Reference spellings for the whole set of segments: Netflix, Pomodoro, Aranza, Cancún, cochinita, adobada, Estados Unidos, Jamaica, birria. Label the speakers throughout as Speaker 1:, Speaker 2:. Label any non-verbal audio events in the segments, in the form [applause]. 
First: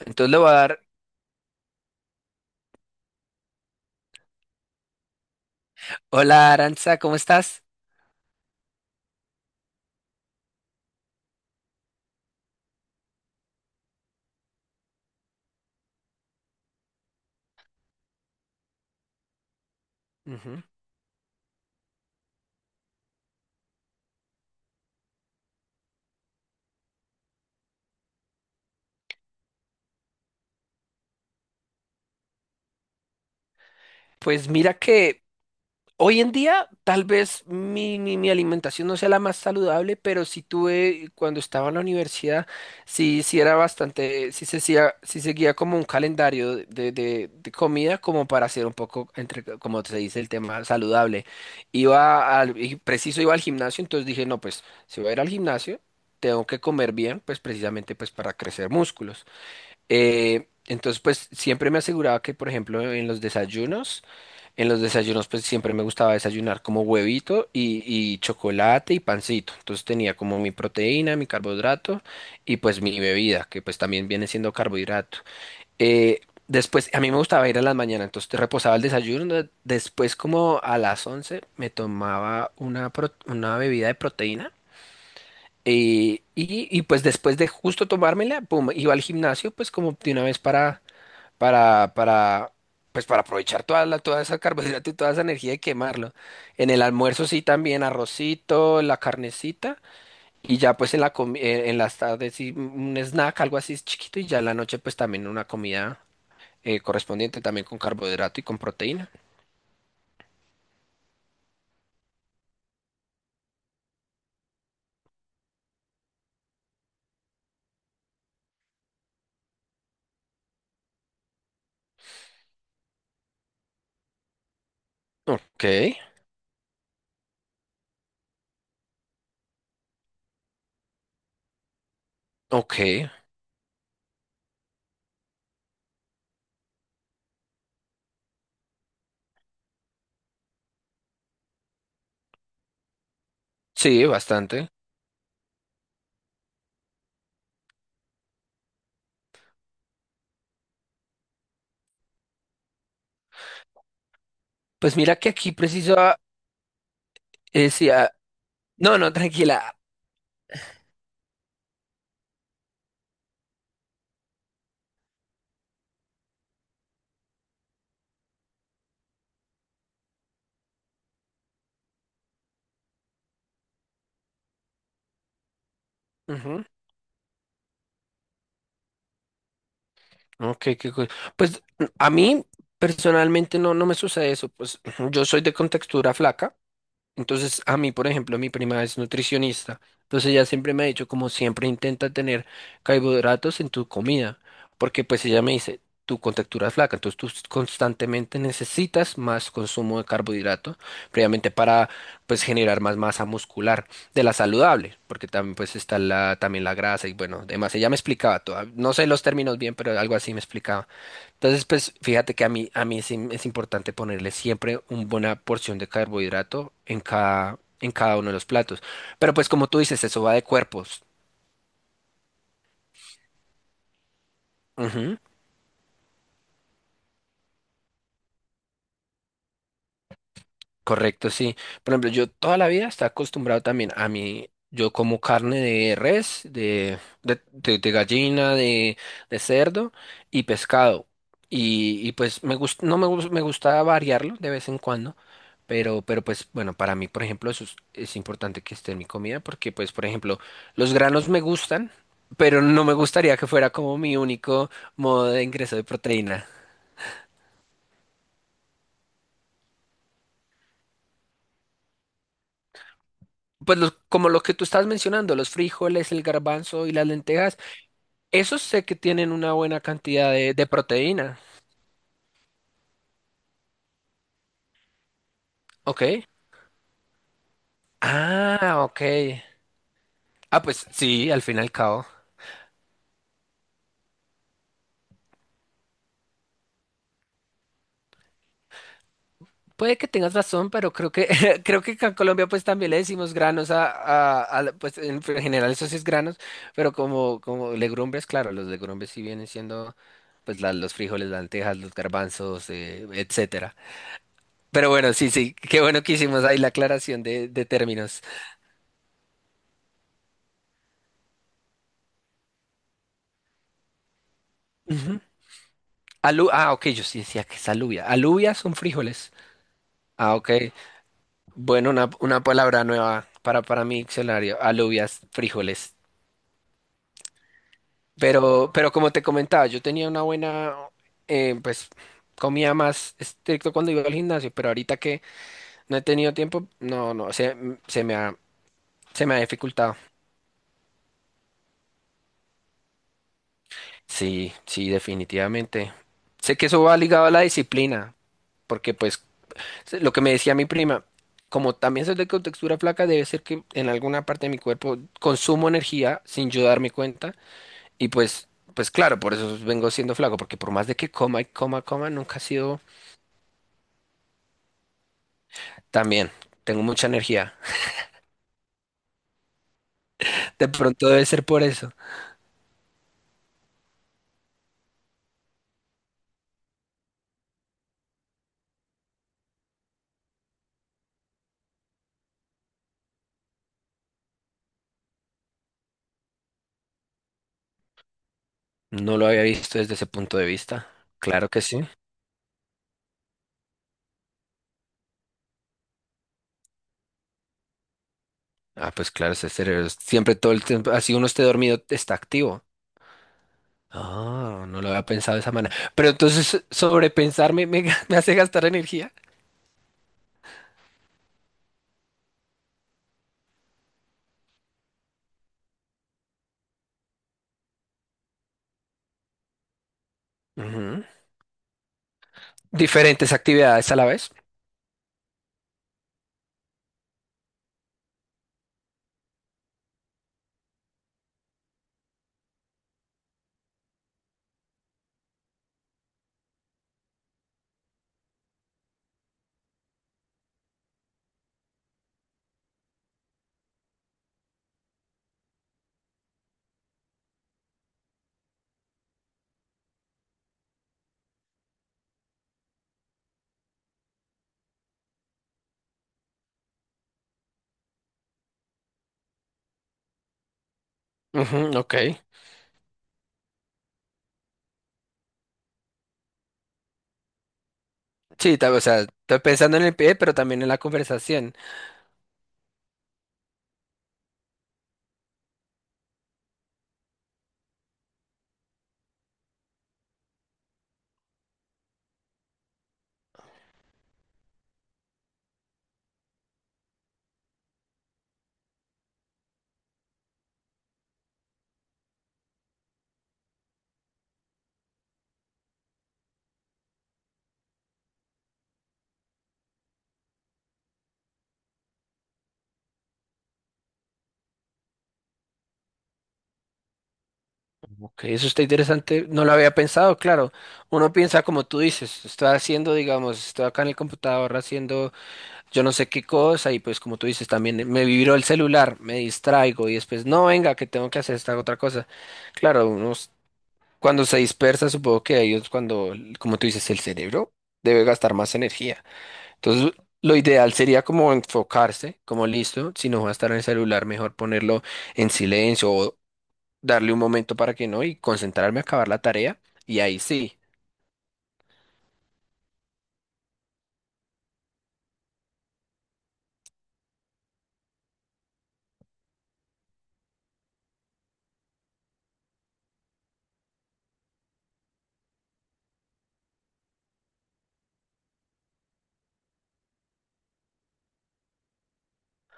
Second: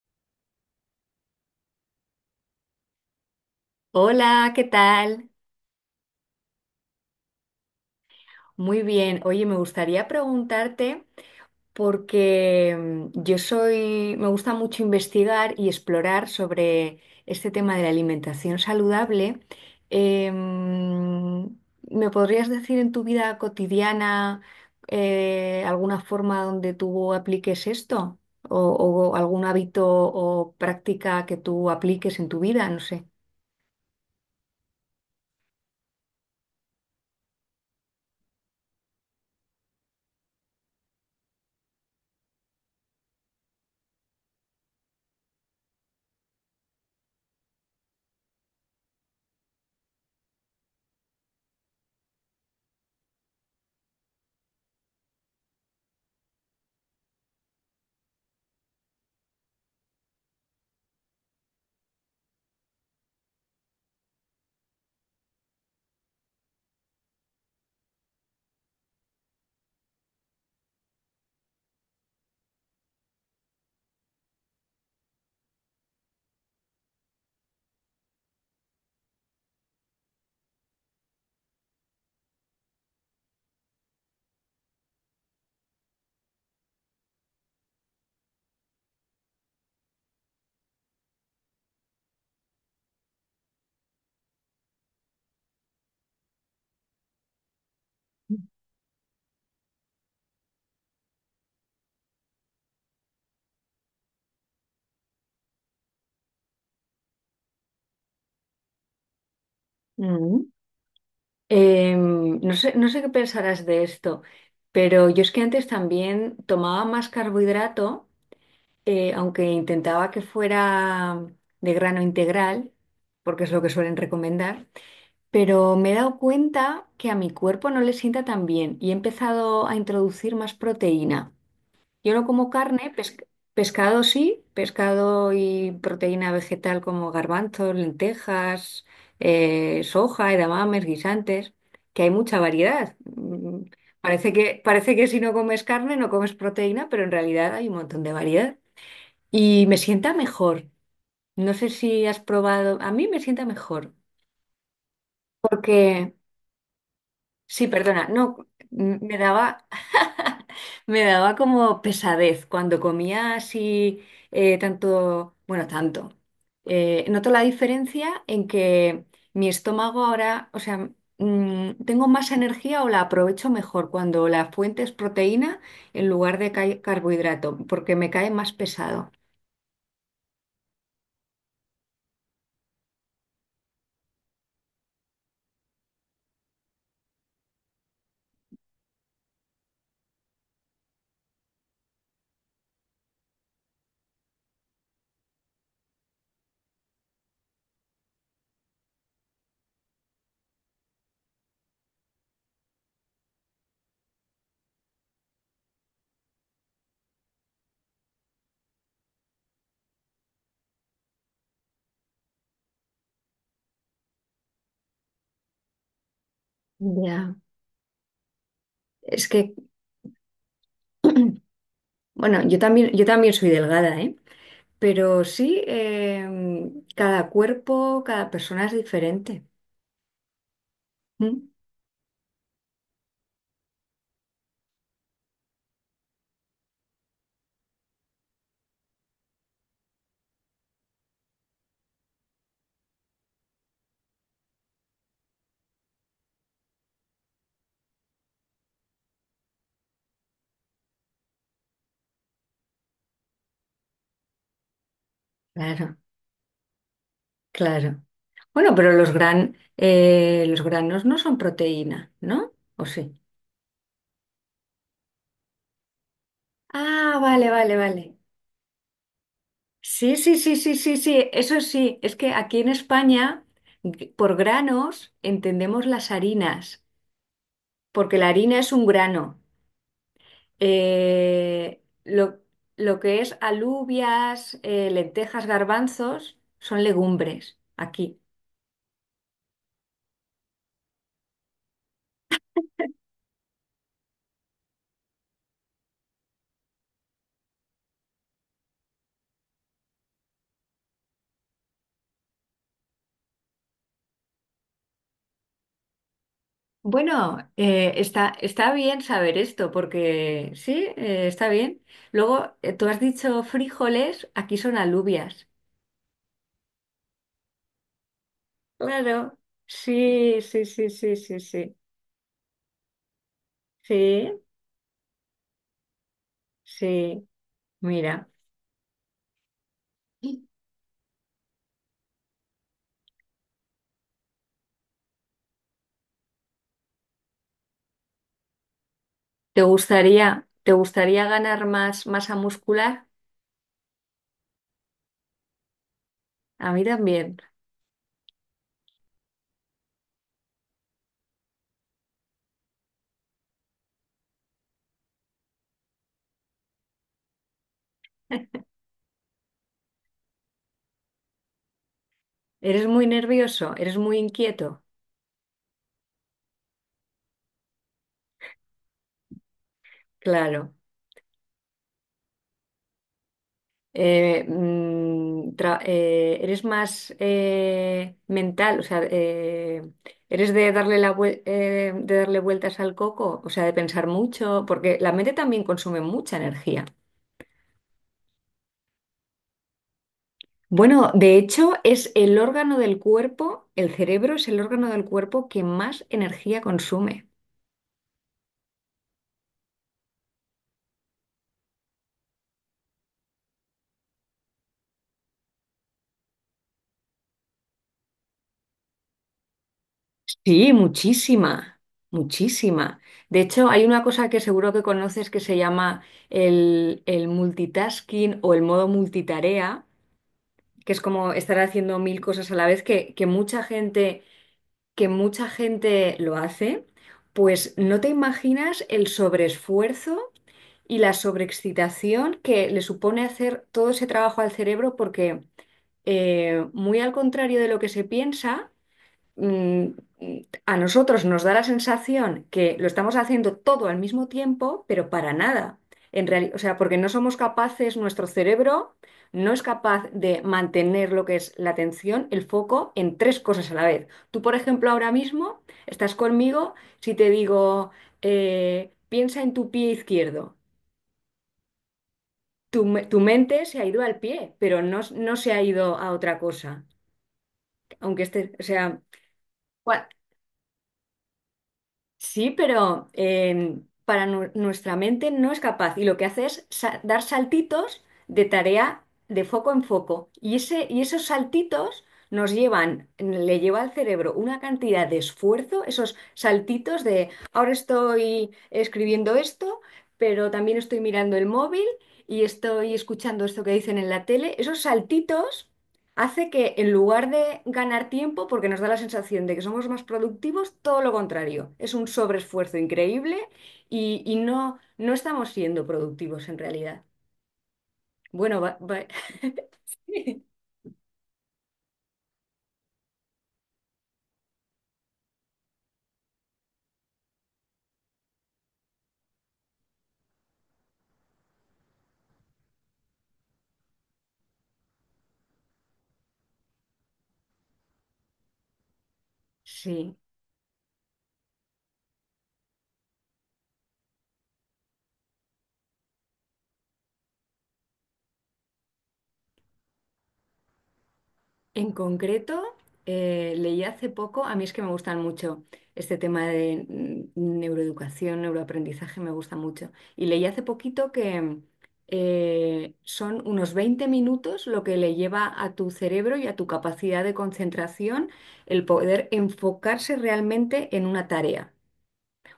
Speaker 1: Entonces le voy a dar,
Speaker 2: Hola, ¿qué tal?
Speaker 1: hola Aranza, ¿cómo estás?
Speaker 2: Muy bien. Oye, me gustaría preguntarte porque me gusta mucho investigar y explorar sobre este tema de la alimentación saludable.
Speaker 1: Ujú.
Speaker 2: Em, ¿Me podrías decir en tu vida cotidiana alguna forma donde tú apliques esto? O, o algún hábito o práctica que tú apliques en tu vida? No sé.
Speaker 1: Pues mira que hoy en día tal vez mi alimentación no sea la más saludable, pero sí tuve, cuando estaba en la universidad, sí era bastante, sí, sí seguía como un calendario de comida como para hacer un poco, entre, como se dice, el tema saludable. Iba al, y Preciso iba al gimnasio, entonces dije, no, pues si voy a ir al gimnasio, tengo que comer bien, pues precisamente pues para crecer músculos. Entonces, pues siempre me aseguraba que, por ejemplo, en los desayunos, pues siempre me gustaba desayunar como huevito y chocolate y pancito. Entonces tenía como mi proteína, mi carbohidrato y pues mi bebida, que pues también viene siendo carbohidrato. Eh, Después, a mí me gustaba ir a las mañanas, entonces te reposaba el desayuno. Después, como a las 11 me tomaba una bebida de proteína. Y pues después de justo tomármela, pum, iba al gimnasio, pues como de una vez para, para, pues para aprovechar toda esa carbohidrato y toda esa energía y quemarlo. En el almuerzo sí también arrocito, la carnecita y ya pues en las tardes sí un snack, algo así chiquito y ya en la noche pues también una comida correspondiente también con carbohidrato y con proteína.
Speaker 2: No sé, no sé qué pensarás de esto, pero yo es que antes también tomaba más carbohidrato, aunque intentaba que fuera de grano integral, porque es lo que suelen recomendar,
Speaker 1: Ok,
Speaker 2: pero me he dado cuenta que a mi cuerpo no le sienta tan bien y he empezado a introducir más proteína. Yo no como
Speaker 1: ok,
Speaker 2: carne, pescado sí, pescado y proteína vegetal como garbanzos, lentejas, soja, edamames, guisantes, que hay mucha variedad. Mm,
Speaker 1: sí,
Speaker 2: parece que,
Speaker 1: bastante.
Speaker 2: parece que si no comes carne no comes proteína, pero en realidad hay un montón de variedad. Y me sienta mejor. No sé si has probado, a mí me sienta mejor,
Speaker 1: Pues mira que aquí preciso
Speaker 2: porque sí, perdona,
Speaker 1: decía,
Speaker 2: no,
Speaker 1: no, no,
Speaker 2: me daba,
Speaker 1: tranquila.
Speaker 2: [laughs] me daba como pesadez cuando comía así tanto, bueno, tanto. Noto la diferencia en que mi estómago ahora, o sea, mm, tengo más energía o la aprovecho mejor cuando la fuente es proteína en lugar de
Speaker 1: Ujú,
Speaker 2: carbohidrato, porque me cae más pesado.
Speaker 1: ok, qué cool. Pues a mí personalmente no, no me sucede eso. Pues yo soy de contextura flaca. Entonces, a mí, por ejemplo, mi prima es nutricionista. Entonces, ella siempre me ha dicho, como siempre, intenta tener carbohidratos en tu comida. Porque, pues, ella me dice, tu contextura es flaca. Entonces, tú constantemente necesitas más consumo de carbohidratos, previamente para, pues, generar más masa muscular de la saludable. Porque también, pues, está la, también la grasa y, bueno, demás. Ella me explicaba todo. No sé los términos bien, pero algo así me explicaba. Entonces, pues fíjate que a mí es importante ponerle siempre una buena porción de carbohidrato
Speaker 2: Ya.
Speaker 1: en cada uno de los platos.
Speaker 2: Es
Speaker 1: Pero pues
Speaker 2: que,
Speaker 1: como tú dices, eso va de cuerpos.
Speaker 2: bueno, yo también soy delgada, ¿eh? Pero sí, cada cuerpo, cada persona es diferente.
Speaker 1: Correcto,
Speaker 2: Mm,
Speaker 1: sí. Por ejemplo, yo toda la vida estaba acostumbrado también a mí, yo como carne de res, de gallina, de cerdo y pescado. Y pues me gust- no me, gus- me gusta variarlo de vez en cuando, pero pues bueno, para mí, por ejemplo, es importante que esté en mi comida porque pues, por ejemplo, los granos me gustan, pero no me gustaría que fuera como mi único modo de ingreso de
Speaker 2: claro,
Speaker 1: proteína.
Speaker 2: claro. Bueno, pero los gran, los granos no son proteína, ¿no? ¿O sí?
Speaker 1: Como lo que tú estás mencionando, los frijoles, el garbanzo y las
Speaker 2: Ah, vale,
Speaker 1: lentejas,
Speaker 2: vale, vale.
Speaker 1: esos sé que tienen una buena
Speaker 2: Sí,
Speaker 1: cantidad
Speaker 2: sí, sí,
Speaker 1: de
Speaker 2: sí, sí, sí.
Speaker 1: proteína.
Speaker 2: Eso sí, es que aquí en España, por granos, entendemos las
Speaker 1: Ok.
Speaker 2: harinas, porque la harina es
Speaker 1: Ah,
Speaker 2: un
Speaker 1: ok.
Speaker 2: grano.
Speaker 1: Ah, pues sí, al fin y al
Speaker 2: Eh,
Speaker 1: cabo.
Speaker 2: lo, lo que es alubias, lentejas, garbanzos, son legumbres aquí.
Speaker 1: Puede que tengas razón, pero creo que [laughs] creo que acá en Colombia pues también le decimos granos a, pues en general eso sí es granos, pero como como legumbres, claro, los legumbres sí vienen siendo los frijoles, las lentejas, los garbanzos, etcétera. Pero bueno, sí, sí, qué bueno que hicimos ahí la aclaración
Speaker 2: Bueno,
Speaker 1: de términos.
Speaker 2: está, está bien saber esto porque sí, está bien. Luego, tú has dicho frijoles, aquí son
Speaker 1: Ujú.
Speaker 2: alubias.
Speaker 1: Ah, ok, yo sí decía que es alubia. Alubias son frijoles.
Speaker 2: Claro,
Speaker 1: Ah,
Speaker 2: sí,
Speaker 1: ok.
Speaker 2: sí, sí, sí, sí, sí,
Speaker 1: Bueno, una palabra nueva para mi
Speaker 2: sí,
Speaker 1: diccionario, alubias, frijoles.
Speaker 2: sí. Mira,
Speaker 1: Pero como te comentaba, yo tenía una buena, eh, pues, comida más estricto cuando iba al gimnasio, pero ahorita que no he tenido tiempo, no, no, se me ha, se me ha dificultado.
Speaker 2: te gustaría ganar más masa muscular?
Speaker 1: Sí, sí, definitivamente. Sé que
Speaker 2: A
Speaker 1: eso
Speaker 2: mí
Speaker 1: va ligado a
Speaker 2: también.
Speaker 1: la disciplina, porque pues lo que me decía mi prima, como también soy de contextura flaca, debe ser que en alguna parte de mi cuerpo consumo energía sin yo darme cuenta. Y pues, pues claro, por eso vengo siendo flaco, porque por más de que coma y coma, nunca ha sido
Speaker 2: ¿Eres muy nervioso? ¿Eres muy inquieto?
Speaker 1: tan bien. Tengo mucha energía. De
Speaker 2: Claro.
Speaker 1: pronto debe ser por eso.
Speaker 2: ¿Eres más mental? O sea, ¿eres de darle la de darle vueltas al coco? O sea, de pensar mucho, porque la mente también consume mucha energía.
Speaker 1: No lo había visto desde ese punto de vista.
Speaker 2: Bueno, de
Speaker 1: Claro que
Speaker 2: hecho,
Speaker 1: sí.
Speaker 2: es el órgano del cuerpo, el cerebro es el órgano del cuerpo que más energía consume.
Speaker 1: Ah, pues claro, siempre todo el tiempo, así uno esté dormido, está activo. Ah, no lo había pensado de esa manera. Pero entonces sobrepensarme [laughs] me hace gastar energía.
Speaker 2: Sí, muchísima, muchísima. De hecho, hay una cosa que seguro que conoces que se llama el multitasking o el modo multitarea, que es
Speaker 1: Ujú.
Speaker 2: como estar haciendo mil cosas a la vez,
Speaker 1: Diferentes actividades a la vez.
Speaker 2: que mucha gente lo hace, pues no te imaginas el sobreesfuerzo y la sobreexcitación que le supone hacer todo ese trabajo al cerebro, porque muy al contrario de lo que se piensa, mm, a nosotros nos da la sensación que lo estamos haciendo todo al mismo tiempo, pero para nada. En realidad, o sea, porque no somos capaces, nuestro cerebro no es capaz de mantener lo que es la atención, el foco en tres cosas a la vez. Tú, por ejemplo, ahora mismo estás conmigo, si te digo, piensa en tu pie izquierdo,
Speaker 1: Ujú, ok.
Speaker 2: tu mente se ha ido al pie, pero no, no se ha ido a otra cosa. Aunque esté,
Speaker 1: Sí,
Speaker 2: o
Speaker 1: o
Speaker 2: sea,
Speaker 1: sea, estoy pensando en el pie, pero también en la conversación.
Speaker 2: sí, pero nuestra mente no es capaz y lo que hace es dar saltitos de tarea de foco en foco. Y esos saltitos nos llevan, le lleva al cerebro una cantidad de esfuerzo, esos saltitos de ahora estoy escribiendo esto, pero también estoy mirando el móvil y estoy escuchando esto que dicen en la tele. Esos saltitos hace que en lugar de ganar tiempo, porque nos da la sensación de que somos más productivos, todo lo contrario. Es un sobreesfuerzo increíble y no, no estamos siendo productivos en realidad.
Speaker 1: Ok, eso
Speaker 2: Bueno,
Speaker 1: está interesante, no lo había pensado, claro.
Speaker 2: [laughs]
Speaker 1: Uno piensa como tú dices, estoy haciendo, digamos, estoy acá en el computador haciendo yo no sé qué cosa y pues como tú dices también me vibró el celular, me distraigo y después no, venga, que tengo que hacer esta otra cosa. Claro, uno cuando se dispersa, supongo que ahí es cuando, como tú dices, el cerebro debe gastar más energía. Entonces,
Speaker 2: sí.
Speaker 1: lo ideal sería como enfocarse, como listo, si no va a estar en el celular, mejor ponerlo en silencio o darle un momento para que no y concentrarme a acabar la tarea. Y ahí sí.
Speaker 2: En concreto, leí hace poco, a mí es que me gustan mucho este tema de mm, neuroeducación, neuroaprendizaje, me gusta mucho. Y leí hace poquito que son unos 20 minutos lo que le lleva a tu cerebro y a tu capacidad de concentración el poder enfocarse realmente en una tarea.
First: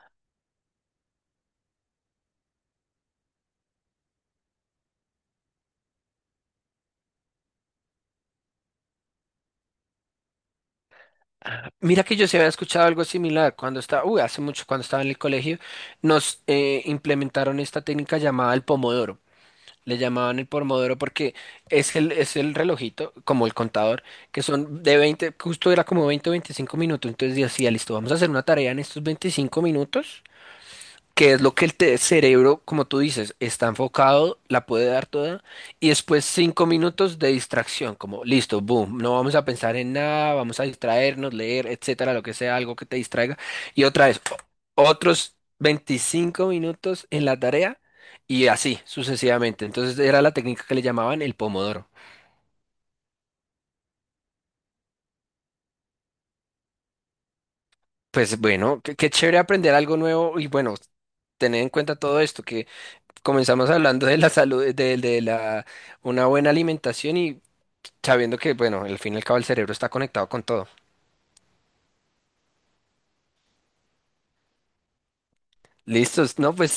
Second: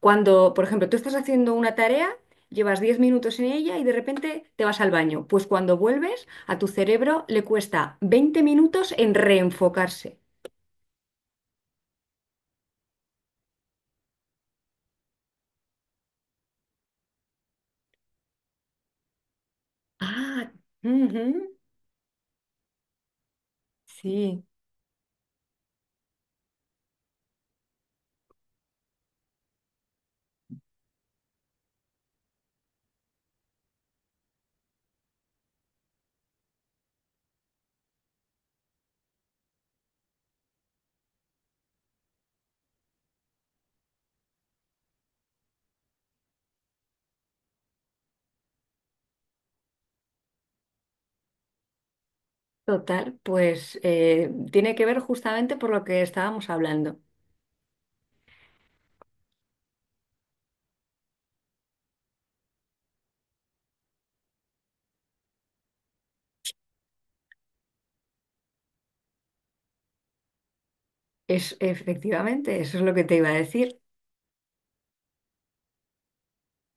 Speaker 2: Cuando, por ejemplo, tú estás haciendo una tarea, llevas 10 minutos en ella y de repente te vas al baño. Pues cuando vuelves, a tu cerebro le cuesta 20 minutos en reenfocarse.
Speaker 1: Mira que yo se había escuchado algo similar cuando estaba, uy, hace mucho, cuando estaba en el colegio, nos implementaron esta técnica llamada el pomodoro. Le llamaban el
Speaker 2: Ah,
Speaker 1: Pomodoro porque
Speaker 2: ujú,
Speaker 1: es el relojito, como el contador,
Speaker 2: sí.
Speaker 1: que son de 20, justo era como 20 o 25 minutos. Entonces decía, listo, vamos a hacer una tarea en estos 25 minutos que es lo que cerebro, como tú dices, está enfocado, la puede dar toda, y después 5 minutos de distracción, como listo, boom, no vamos a pensar en nada, vamos a distraernos, leer, etcétera, lo que sea, algo que te distraiga, y otra vez, otros 25 minutos en la tarea, y así sucesivamente. Entonces era la técnica que le llamaban el pomodoro.
Speaker 2: Total, pues tiene que ver justamente por lo que estábamos hablando.
Speaker 1: Pues bueno, qué, qué chévere aprender algo nuevo y bueno, tener en cuenta todo esto, que comenzamos hablando de la salud, de la, una buena alimentación y sabiendo que, bueno, al fin y al cabo el cerebro está conectado con todo.
Speaker 2: Es efectivamente, eso es lo que te iba a decir.
Speaker 1: Listos, no, pues